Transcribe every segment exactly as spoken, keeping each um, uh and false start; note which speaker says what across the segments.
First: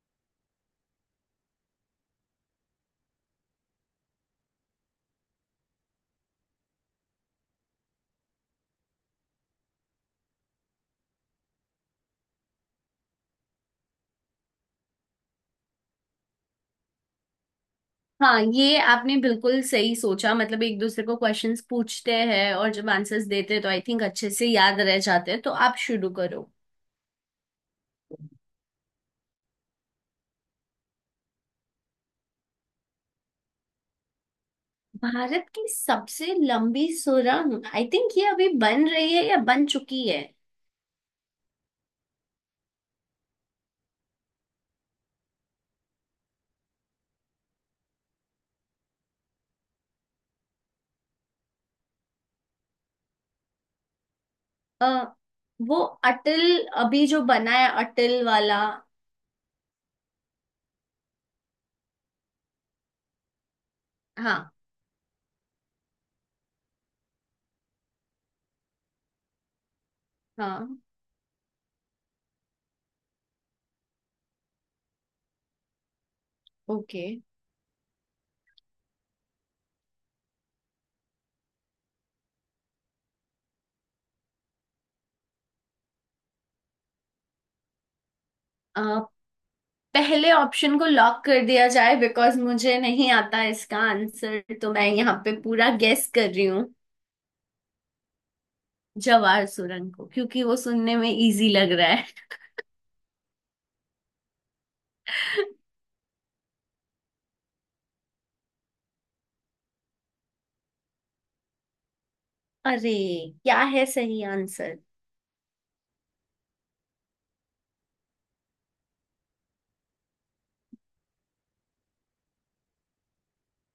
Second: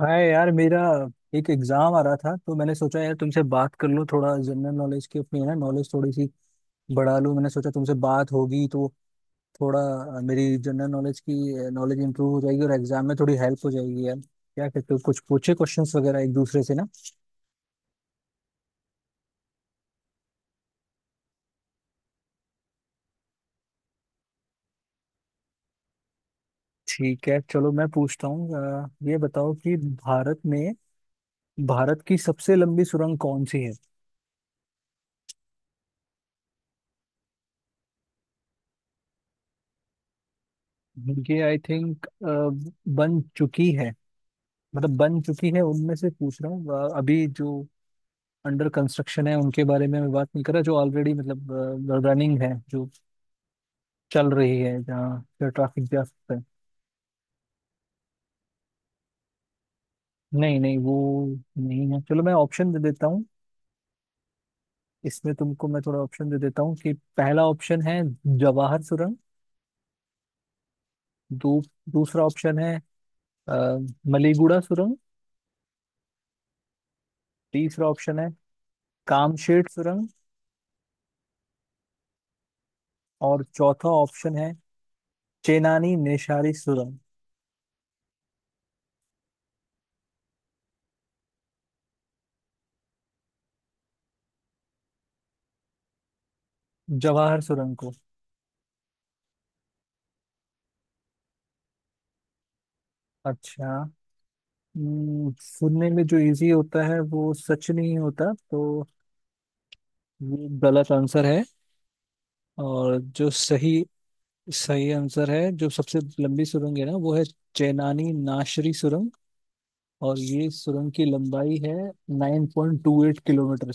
Speaker 1: हाय यार। मेरा एक एग्जाम आ रहा था तो मैंने सोचा यार तुमसे बात कर लूँ, थोड़ा जनरल नॉलेज की अपनी है ना, नॉलेज थोड़ी सी बढ़ा लूँ। मैंने सोचा तुमसे बात होगी तो थोड़ा अ, मेरी जनरल नॉलेज की नॉलेज इंप्रूव हो जाएगी और एग्जाम में थोड़ी हेल्प हो जाएगी यार। क्या कहते हो, कुछ पूछे क्वेश्चंस वगैरह एक दूसरे से ना।
Speaker 2: हाँ, ये आपने बिल्कुल सही सोचा। मतलब एक दूसरे को क्वेश्चंस पूछते हैं और जब आंसर्स देते हैं तो आई थिंक अच्छे से याद रह जाते हैं। तो आप शुरू करो।
Speaker 1: ठीक है, चलो मैं पूछता हूँ। अ, ये बताओ कि भारत में भारत की सबसे लंबी सुरंग कौन सी है।
Speaker 2: भारत की सबसे लंबी सुरंग आई थिंक ये अभी बन रही है या बन चुकी है।
Speaker 1: ये आई थिंक बन चुकी है, मतलब बन चुकी है उनमें से पूछ रहा हूँ। अ, अभी जो अंडर कंस्ट्रक्शन है उनके बारे में मैं बात नहीं कर रहा, जो ऑलरेडी मतलब रनिंग है, जो चल रही है,
Speaker 2: अ,
Speaker 1: जहाँ
Speaker 2: वो
Speaker 1: ट्रैफिक जा सकता
Speaker 2: अटल,
Speaker 1: है।
Speaker 2: अभी जो बना है अटल वाला।
Speaker 1: नहीं नहीं, वो नहीं है। चलो मैं ऑप्शन दे देता हूँ।
Speaker 2: हाँ
Speaker 1: इसमें तुमको मैं थोड़ा ऑप्शन दे देता हूँ कि पहला ऑप्शन है जवाहर सुरंग।
Speaker 2: हाँ।
Speaker 1: दू, दूसरा ऑप्शन है अ, मलीगुड़ा सुरंग।
Speaker 2: ओके।
Speaker 1: तीसरा ऑप्शन है कामशेट सुरंग। और चौथा ऑप्शन है चेनानी नेशारी सुरंग।
Speaker 2: अ, पहले ऑप्शन को लॉक कर दिया जाए बिकॉज मुझे नहीं आता इसका आंसर, तो मैं यहाँ पे पूरा गेस कर रही हूँ।
Speaker 1: जवाहर सुरंग को?
Speaker 2: जवार सुरंग को, क्योंकि वो सुनने में इजी लग रहा है।
Speaker 1: अच्छा। हम्म, सुनने में जो इजी होता है वो सच नहीं होता, तो ये गलत आंसर है।
Speaker 2: अरे,
Speaker 1: और जो
Speaker 2: क्या
Speaker 1: सही
Speaker 2: है सही आंसर?
Speaker 1: सही आंसर है, जो सबसे लंबी सुरंग है ना, वो है चेनानी नाशरी सुरंग। और ये सुरंग की लंबाई है nine point two eight kilometre.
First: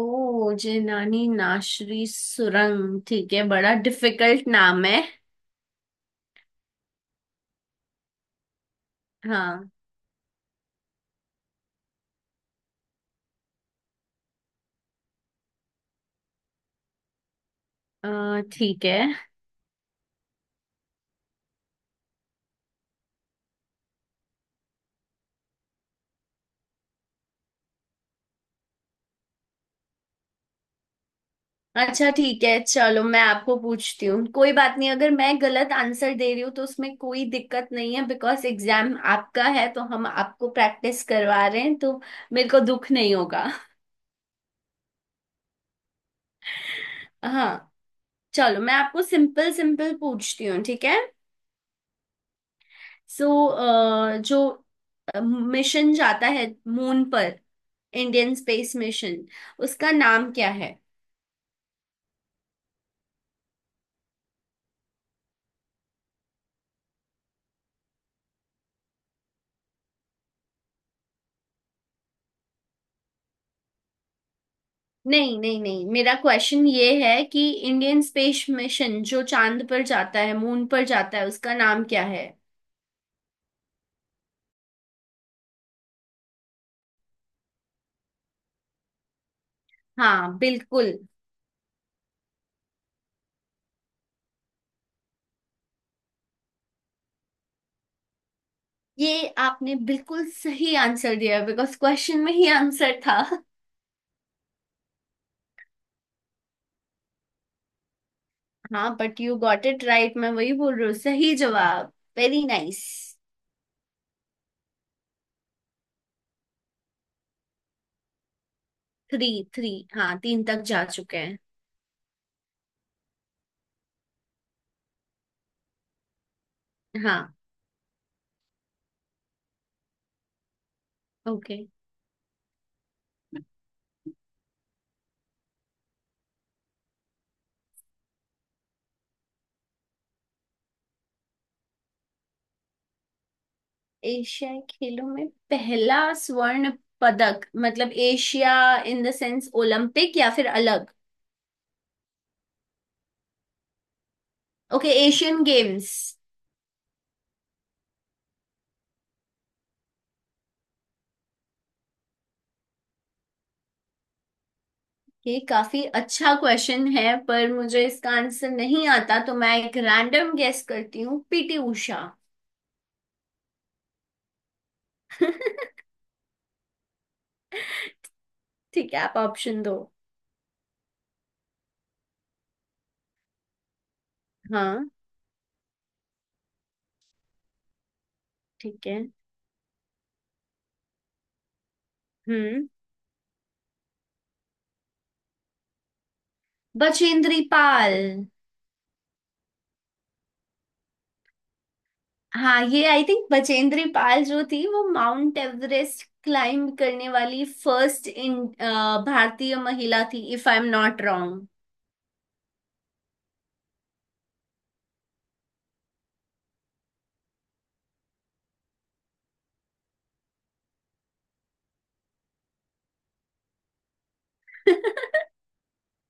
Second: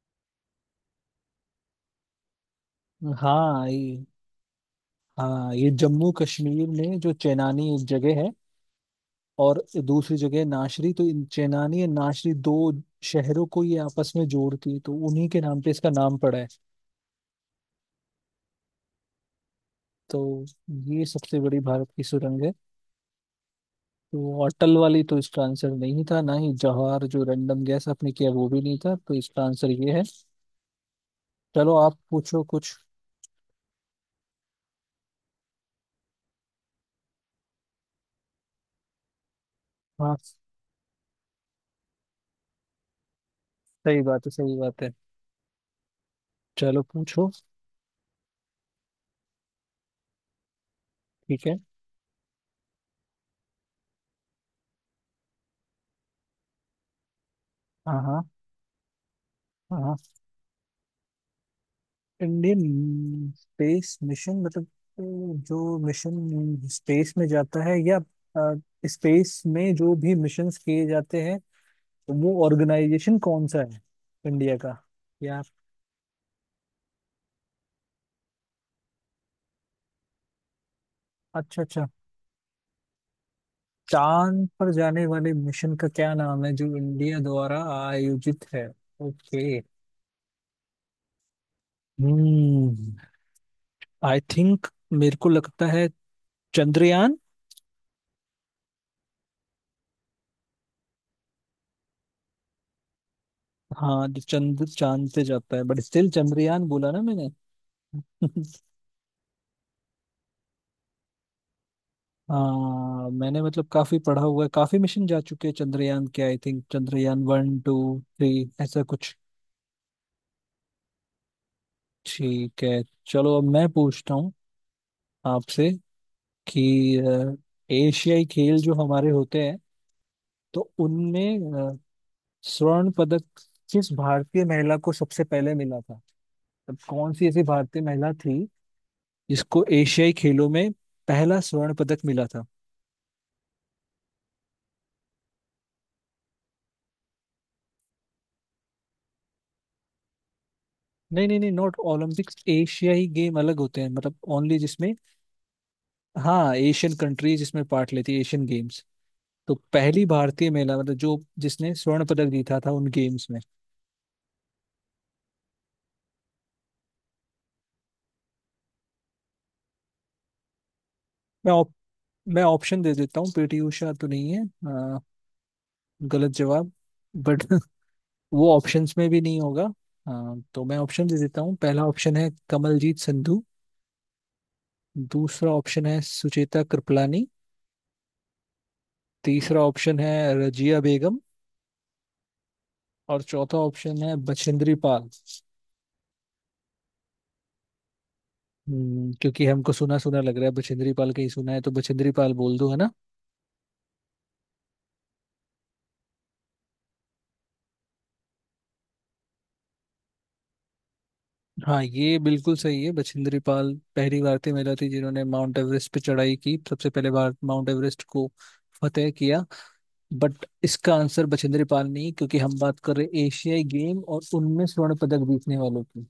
Speaker 2: ओ, जेनानी नाशरी सुरंग, ठीक है।
Speaker 1: हाँ
Speaker 2: बड़ा
Speaker 1: ये,
Speaker 2: डिफिकल्ट नाम है।
Speaker 1: हाँ ये जम्मू कश्मीर में जो चेनानी एक जगह है और
Speaker 2: हाँ।
Speaker 1: दूसरी जगह नाशरी, तो इन चेनानी और नाशरी दो शहरों को ये आपस में जोड़ती है, तो उन्हीं के नाम पे इसका नाम पड़ा है।
Speaker 2: अ, ठीक है।
Speaker 1: तो ये सबसे बड़ी भारत की सुरंग है। तो अटल वाली तो इसका आंसर नहीं था, ना ही जवाहर जो रैंडम गैस आपने किया वो भी नहीं था, तो इसका आंसर ये है। चलो आप
Speaker 2: अच्छा ठीक
Speaker 1: पूछो
Speaker 2: है,
Speaker 1: कुछ।
Speaker 2: चलो मैं आपको पूछती हूँ। कोई बात नहीं, अगर मैं गलत आंसर दे रही हूँ तो उसमें कोई दिक्कत नहीं है बिकॉज एग्जाम आपका है, तो हम
Speaker 1: हाँ।
Speaker 2: आपको प्रैक्टिस करवा रहे हैं तो मेरे को दुख नहीं होगा।
Speaker 1: सही बात है, सही बात है। चलो पूछो।
Speaker 2: हाँ, चलो मैं आपको सिंपल सिंपल पूछती हूँ, ठीक है?
Speaker 1: ठीक है।
Speaker 2: सो, जो मिशन जाता है मून पर,
Speaker 1: हाँ हाँ।
Speaker 2: इंडियन स्पेस मिशन,
Speaker 1: हाँ
Speaker 2: उसका
Speaker 1: हाँ।
Speaker 2: नाम क्या है?
Speaker 1: इंडियन स्पेस मिशन मतलब अ, जो मिशन स्पेस में जाता है, या अ, स्पेस में जो भी मिशंस किए जाते हैं वो ऑर्गेनाइजेशन कौन सा है इंडिया का?
Speaker 2: नहीं
Speaker 1: या
Speaker 2: नहीं नहीं, मेरा क्वेश्चन ये है कि इंडियन स्पेस मिशन जो चांद पर जाता है, मून पर जाता है, उसका
Speaker 1: अच्छा
Speaker 2: नाम
Speaker 1: अच्छा,
Speaker 2: क्या है?
Speaker 1: चांद पर जाने वाले मिशन का क्या नाम है जो इंडिया द्वारा आयोजित है। ओके।
Speaker 2: हाँ बिल्कुल।
Speaker 1: हम्म। आई थिंक, मेरे को लगता है, चंद्रयान।
Speaker 2: ये आपने बिल्कुल सही आंसर दिया बिकॉज क्वेश्चन में ही आंसर था।
Speaker 1: हाँ जो चंद्र चांद पे जाता है, बट स्टिल चंद्रयान बोला ना मैंने।
Speaker 2: हाँ, but you got it right, मैं वही बोल रही हूँ सही जवाब। Very nice.
Speaker 1: हाँ मैंने मतलब काफी पढ़ा हुआ है, काफी मिशन जा चुके हैं चंद्रयान के। I think Chandrayaan one two three ऐसा कुछ।
Speaker 2: थ्री। थ्री। हाँ, तीन तक जा चुके हैं।
Speaker 1: ठीक है। चलो अब मैं पूछता हूँ आपसे कि अ,
Speaker 2: हाँ।
Speaker 1: एशियाई खेल जो हमारे होते हैं तो
Speaker 2: ओके।
Speaker 1: उनमें स्वर्ण पदक किस भारतीय महिला को सबसे पहले मिला था। तब कौन सी ऐसी भारतीय महिला थी जिसको एशियाई खेलों में पहला स्वर्ण पदक मिला था।
Speaker 2: एशियाई खेलों में पहला स्वर्ण पदक, मतलब Asia in the sense Olympic, या फिर अलग?
Speaker 1: नहीं नहीं नहीं, नॉट ओलंपिक्स। एशियाई गेम अलग होते हैं, मतलब ओनली
Speaker 2: ओके,
Speaker 1: जिसमें।
Speaker 2: Asian games.
Speaker 1: हाँ एशियन कंट्रीज इसमें पार्ट लेती है, एशियन गेम्स। तो पहली भारतीय महिला मतलब जो, जिसने स्वर्ण पदक जीता था उन गेम्स में।
Speaker 2: ये काफी अच्छा क्वेश्चन है, पर मुझे इसका आंसर नहीं आता, तो मैं एक रैंडम गेस करती हूँ,
Speaker 1: मैं
Speaker 2: पीटी
Speaker 1: ऑप,
Speaker 2: उषा
Speaker 1: मैं ऑप्शन दे देता हूँ। पीटी उषा तो नहीं है। अ, गलत जवाब। बट वो
Speaker 2: ठीक
Speaker 1: ऑप्शंस
Speaker 2: है,
Speaker 1: में
Speaker 2: आप
Speaker 1: भी नहीं
Speaker 2: ऑप्शन
Speaker 1: होगा।
Speaker 2: दो।
Speaker 1: हाँ, तो मैं ऑप्शन दे देता हूँ। पहला ऑप्शन है कमलजीत संधू।
Speaker 2: हाँ।
Speaker 1: दूसरा ऑप्शन है सुचेता कृपलानी।
Speaker 2: ठीक है।
Speaker 1: तीसरा ऑप्शन है रजिया बेगम।
Speaker 2: हम्म।
Speaker 1: और चौथा ऑप्शन है बछेंद्री पाल।
Speaker 2: बचेंद्री पाल।
Speaker 1: हम्म, क्योंकि हमको सुना सुना लग रहा है, बछेंद्री पाल कहीं सुना है, तो बछेंद्री पाल बोल
Speaker 2: हाँ,
Speaker 1: दो, है
Speaker 2: ये
Speaker 1: ना।
Speaker 2: आई थिंक बचेंद्री पाल जो थी वो माउंट एवरेस्ट क्लाइंब करने वाली फर्स्ट इन भारतीय महिला थी, if I am not wrong.
Speaker 1: हाँ ये बिल्कुल सही है, बछेंद्री पाल पहली भारतीय महिला थी जिन्होंने माउंट एवरेस्ट पे चढ़ाई की, सबसे पहले भारत माउंट एवरेस्ट को फतेह किया। बट इसका आंसर बछेंद्री पाल नहीं, क्योंकि हम बात कर रहे हैं एशियाई गेम और उनमें स्वर्ण पदक जीतने वालों की।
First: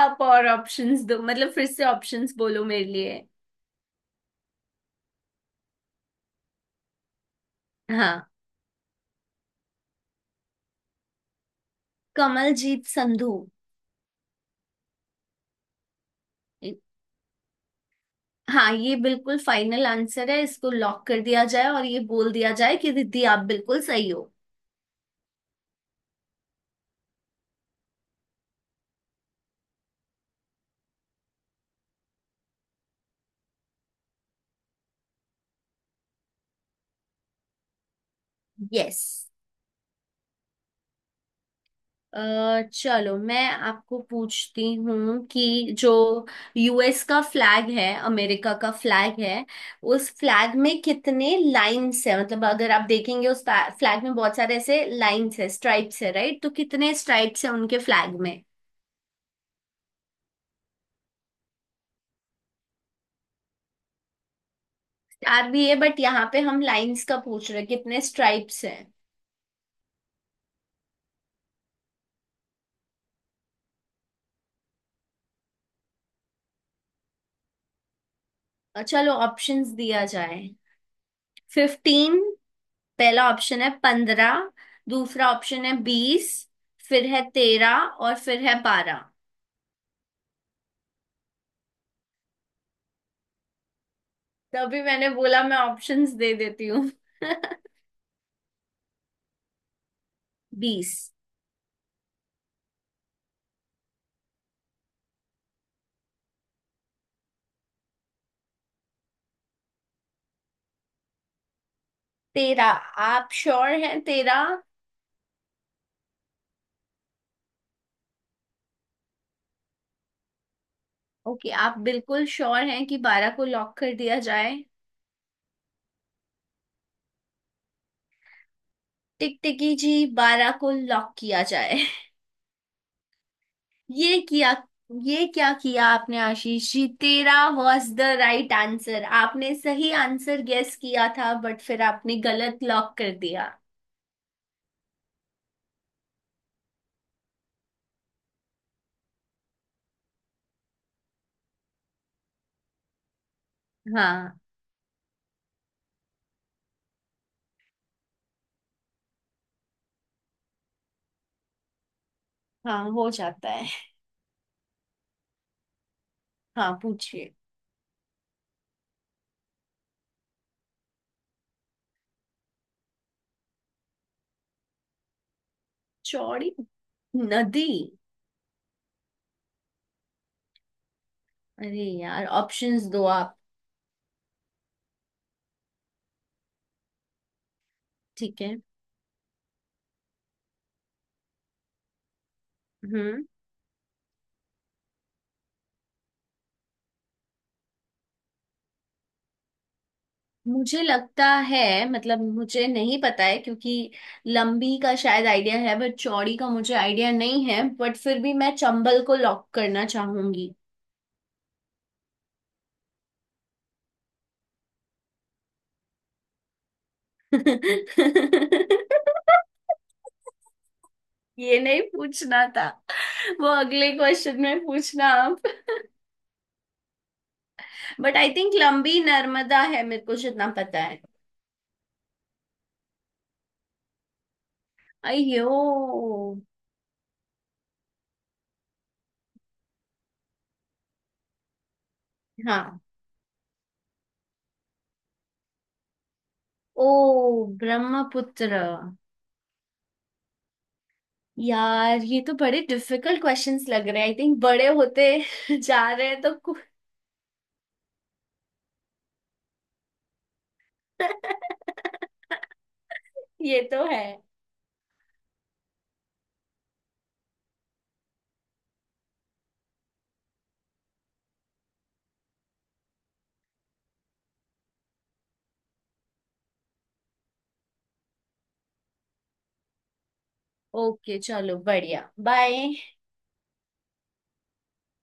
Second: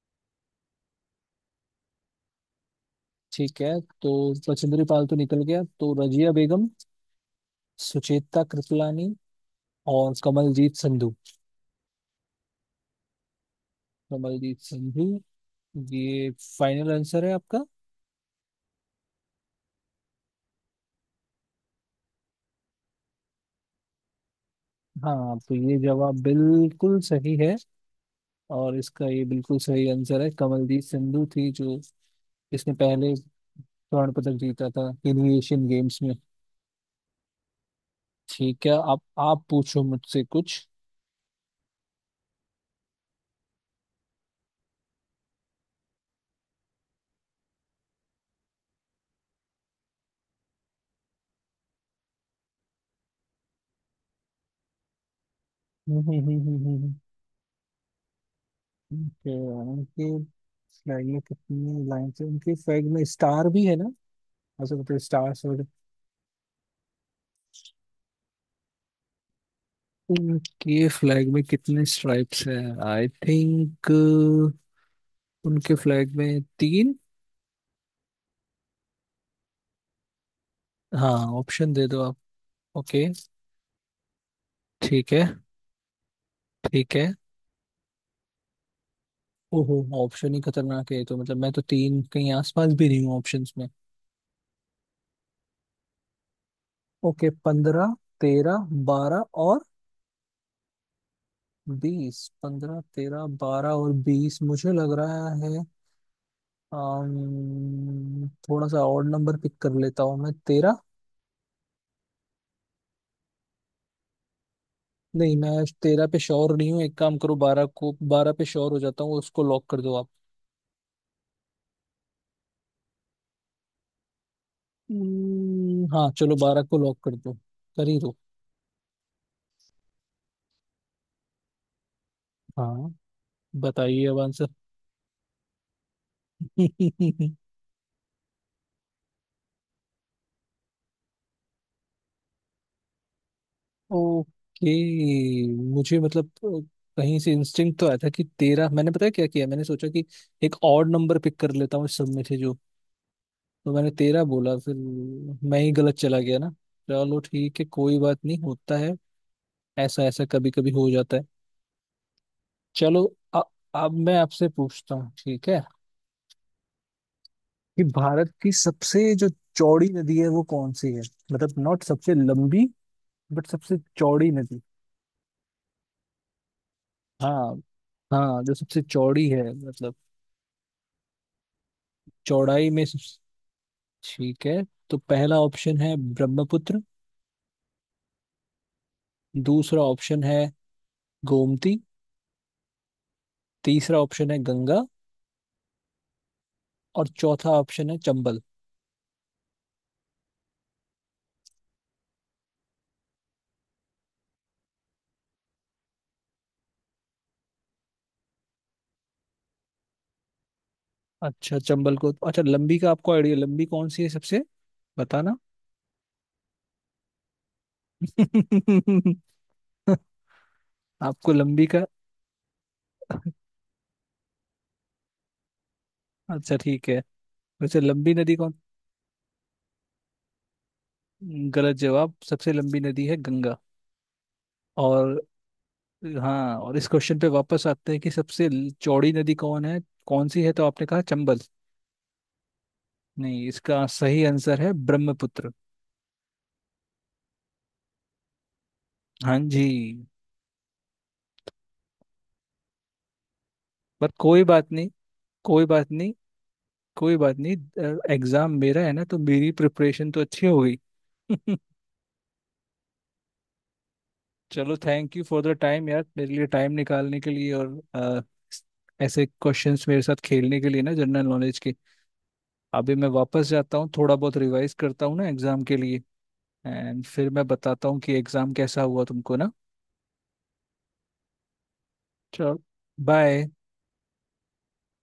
Speaker 2: आप और ऑप्शंस दो, मतलब फिर से ऑप्शंस बोलो मेरे लिए।
Speaker 1: ठीक है। तो बछेंद्री पाल तो निकल गया, तो रजिया बेगम,
Speaker 2: हाँ।
Speaker 1: सुचेता कृपलानी और कमलजीत संधू।
Speaker 2: कमलजीत संधू।
Speaker 1: कमलजीत संधू, ये फाइनल आंसर है आपका?
Speaker 2: हाँ, ये बिल्कुल फाइनल आंसर है, इसको लॉक कर दिया जाए, और ये बोल दिया जाए कि दीदी, आप बिल्कुल सही हो।
Speaker 1: हाँ, तो ये जवाब बिल्कुल सही है। और इसका ये बिल्कुल सही आंसर है, कमलजीत संधू थी जो, इसने पहले स्वर्ण पदक जीता था इन एशियन गेम्स में। ठीक है,
Speaker 2: यस।
Speaker 1: अब आप पूछो मुझसे कुछ।
Speaker 2: अ, चलो मैं आपको पूछती हूँ कि जो यू एस का फ्लैग है, अमेरिका का फ्लैग है, उस फ्लैग में कितने लाइन्स है? मतलब अगर आप देखेंगे, उस फ्लैग में बहुत सारे ऐसे लाइन्स है, स्ट्राइप्स है,
Speaker 1: उनके
Speaker 2: राइट? तो कितने स्ट्राइप्स है उनके फ्लैग में?
Speaker 1: फ्लैग में कितनी लाइन्स है? उनके फ्लैग में स्टार भी है ना, ऐसा, मतलब स्टार्स
Speaker 2: स्टार भी
Speaker 1: वगैरह।
Speaker 2: है, बट यहाँ पे हम लाइन्स का पूछ रहे हैं, कितने स्ट्राइप्स है?
Speaker 1: उनके फ्लैग में कितने स्ट्राइप्स हैं? आई थिंक उनके फ्लैग में तीन।
Speaker 2: चलो ऑप्शंस दिया जाए।
Speaker 1: हाँ, ऑप्शन दे दो आप।
Speaker 2: फिफ्टीन।
Speaker 1: ओके।
Speaker 2: पहला ऑप्शन है पंद्रह।
Speaker 1: ठीक है।
Speaker 2: दूसरा ऑप्शन है बीस।
Speaker 1: ठीक
Speaker 2: फिर
Speaker 1: है।
Speaker 2: है तेरह, और फिर है बारह।
Speaker 1: ओहो, ऑप्शन ही खतरनाक है, तो मतलब मैं तो तीन कहीं आसपास भी नहीं हूँ ऑप्शंस में।
Speaker 2: तभी मैंने बोला, मैं ऑप्शंस दे देती हूँ।
Speaker 1: ओके, पंद्रह तेरह बारह और
Speaker 2: बीस।
Speaker 1: बीस पंद्रह तेरह बारह और बीस मुझे लग रहा है। अम्म, थोड़ा सा और नंबर पिक कर लेता हूँ मैं, तेरह।
Speaker 2: तेरा। आप श्योर हैं तेरा?
Speaker 1: नहीं, मैं तेरह पे श्योर नहीं हूँ। एक काम करो, बारह को, बारह पे श्योर हो जाता हूँ, उसको लॉक कर दो आप।
Speaker 2: ओके, आप बिल्कुल श्योर हैं कि बारह को लॉक कर दिया जाए?
Speaker 1: हम्म, हाँ चलो बारह को लॉक कर दो, कर ही दो।
Speaker 2: टिकटिकी जी, बारह को लॉक किया जाए।
Speaker 1: हाँ, बताइए अब
Speaker 2: ये
Speaker 1: आंसर।
Speaker 2: किया! ये क्या किया आपने आशीष जी, तेरा वॉज द राइट आंसर, आपने सही आंसर गेस किया था बट फिर आपने गलत लॉक कर दिया।
Speaker 1: ओके। मुझे मतलब अ, कहीं से इंस्टिंक्ट तो आया था कि तेरह। मैंने पता है क्या किया, मैंने सोचा कि एक और नंबर पिक कर लेता हूँ इस सब में से जो, तो मैंने तेरह
Speaker 2: हाँ।
Speaker 1: बोला, फिर मैं ही गलत चला गया ना। चलो ठीक है, कोई बात नहीं, होता है ऐसा। ऐसा कभी कभी हो जाता है।
Speaker 2: हाँ,
Speaker 1: चलो
Speaker 2: हो
Speaker 1: अ-
Speaker 2: जाता है।
Speaker 1: अब मैं आपसे पूछता हूँ, ठीक है,
Speaker 2: हाँ, पूछिए।
Speaker 1: कि भारत की सबसे जो चौड़ी नदी है वो कौन सी है, मतलब नॉट सबसे लंबी, बट सबसे चौड़ी नदी।
Speaker 2: चौड़ी
Speaker 1: हाँ,
Speaker 2: नदी?
Speaker 1: हाँ जो सबसे चौड़ी है, मतलब
Speaker 2: अरे यार,
Speaker 1: चौड़ाई
Speaker 2: ऑप्शंस
Speaker 1: में
Speaker 2: दो
Speaker 1: सबसे।
Speaker 2: आप।
Speaker 1: ठीक है, तो पहला ऑप्शन है ब्रह्मपुत्र।
Speaker 2: ठीक है।
Speaker 1: दूसरा ऑप्शन है गोमती।
Speaker 2: हम्म।
Speaker 1: तीसरा ऑप्शन है गंगा। और चौथा ऑप्शन है चंबल।
Speaker 2: मुझे लगता है, मतलब मुझे नहीं पता है क्योंकि लंबी का शायद आइडिया है बट चौड़ी का मुझे आइडिया नहीं है, बट फिर भी मैं चंबल को लॉक करना चाहूंगी।
Speaker 1: अच्छा, चंबल को? अच्छा, लंबी का आपको आइडिया? लंबी कौन सी है सबसे, बताना। आपको
Speaker 2: ये
Speaker 1: लंबी
Speaker 2: नहीं
Speaker 1: का?
Speaker 2: पूछना था, वो अगले क्वेश्चन में पूछना आप।
Speaker 1: अच्छा ठीक है, वैसे लंबी
Speaker 2: बट आई
Speaker 1: नदी
Speaker 2: थिंक
Speaker 1: कौन?
Speaker 2: लंबी नर्मदा है, मेरे को जितना पता है।
Speaker 1: गलत जवाब, सबसे लंबी नदी है गंगा। और,
Speaker 2: अयो।
Speaker 1: हाँ, और इस क्वेश्चन पे वापस आते हैं कि सबसे ल- चौड़ी नदी कौन है, कौन सी है। तो आपने कहा चंबल,
Speaker 2: हाँ।
Speaker 1: नहीं, इसका सही आंसर है ब्रह्मपुत्र।
Speaker 2: ओ, ब्रह्मपुत्र।
Speaker 1: हाँ जी।
Speaker 2: यार, ये तो बड़े डिफिकल्ट क्वेश्चंस लग रहे हैं,
Speaker 1: पर
Speaker 2: आई थिंक
Speaker 1: कोई
Speaker 2: बड़े
Speaker 1: बात नहीं,
Speaker 2: होते
Speaker 1: कोई बात
Speaker 2: जा रहे
Speaker 1: नहीं,
Speaker 2: हैं तो कु-
Speaker 1: कोई बात नहीं। एग्जाम मेरा है ना तो मेरी प्रिपरेशन तो अच्छी हो गई।
Speaker 2: ये तो है।
Speaker 1: चलो thank you for the time यार, मेरे लिए टाइम निकालने के लिए, और अ, ऐसे क्वेश्चंस मेरे साथ खेलने के लिए ना, जनरल नॉलेज के। अभी मैं वापस जाता हूँ, थोड़ा बहुत रिवाइज करता हूँ ना एग्जाम के लिए। एंड फिर मैं बताता हूँ कि एग्जाम कैसा हुआ तुमको ना।
Speaker 2: ओके, चलो बढ़िया,
Speaker 1: चलो
Speaker 2: बाय।
Speaker 1: बाय।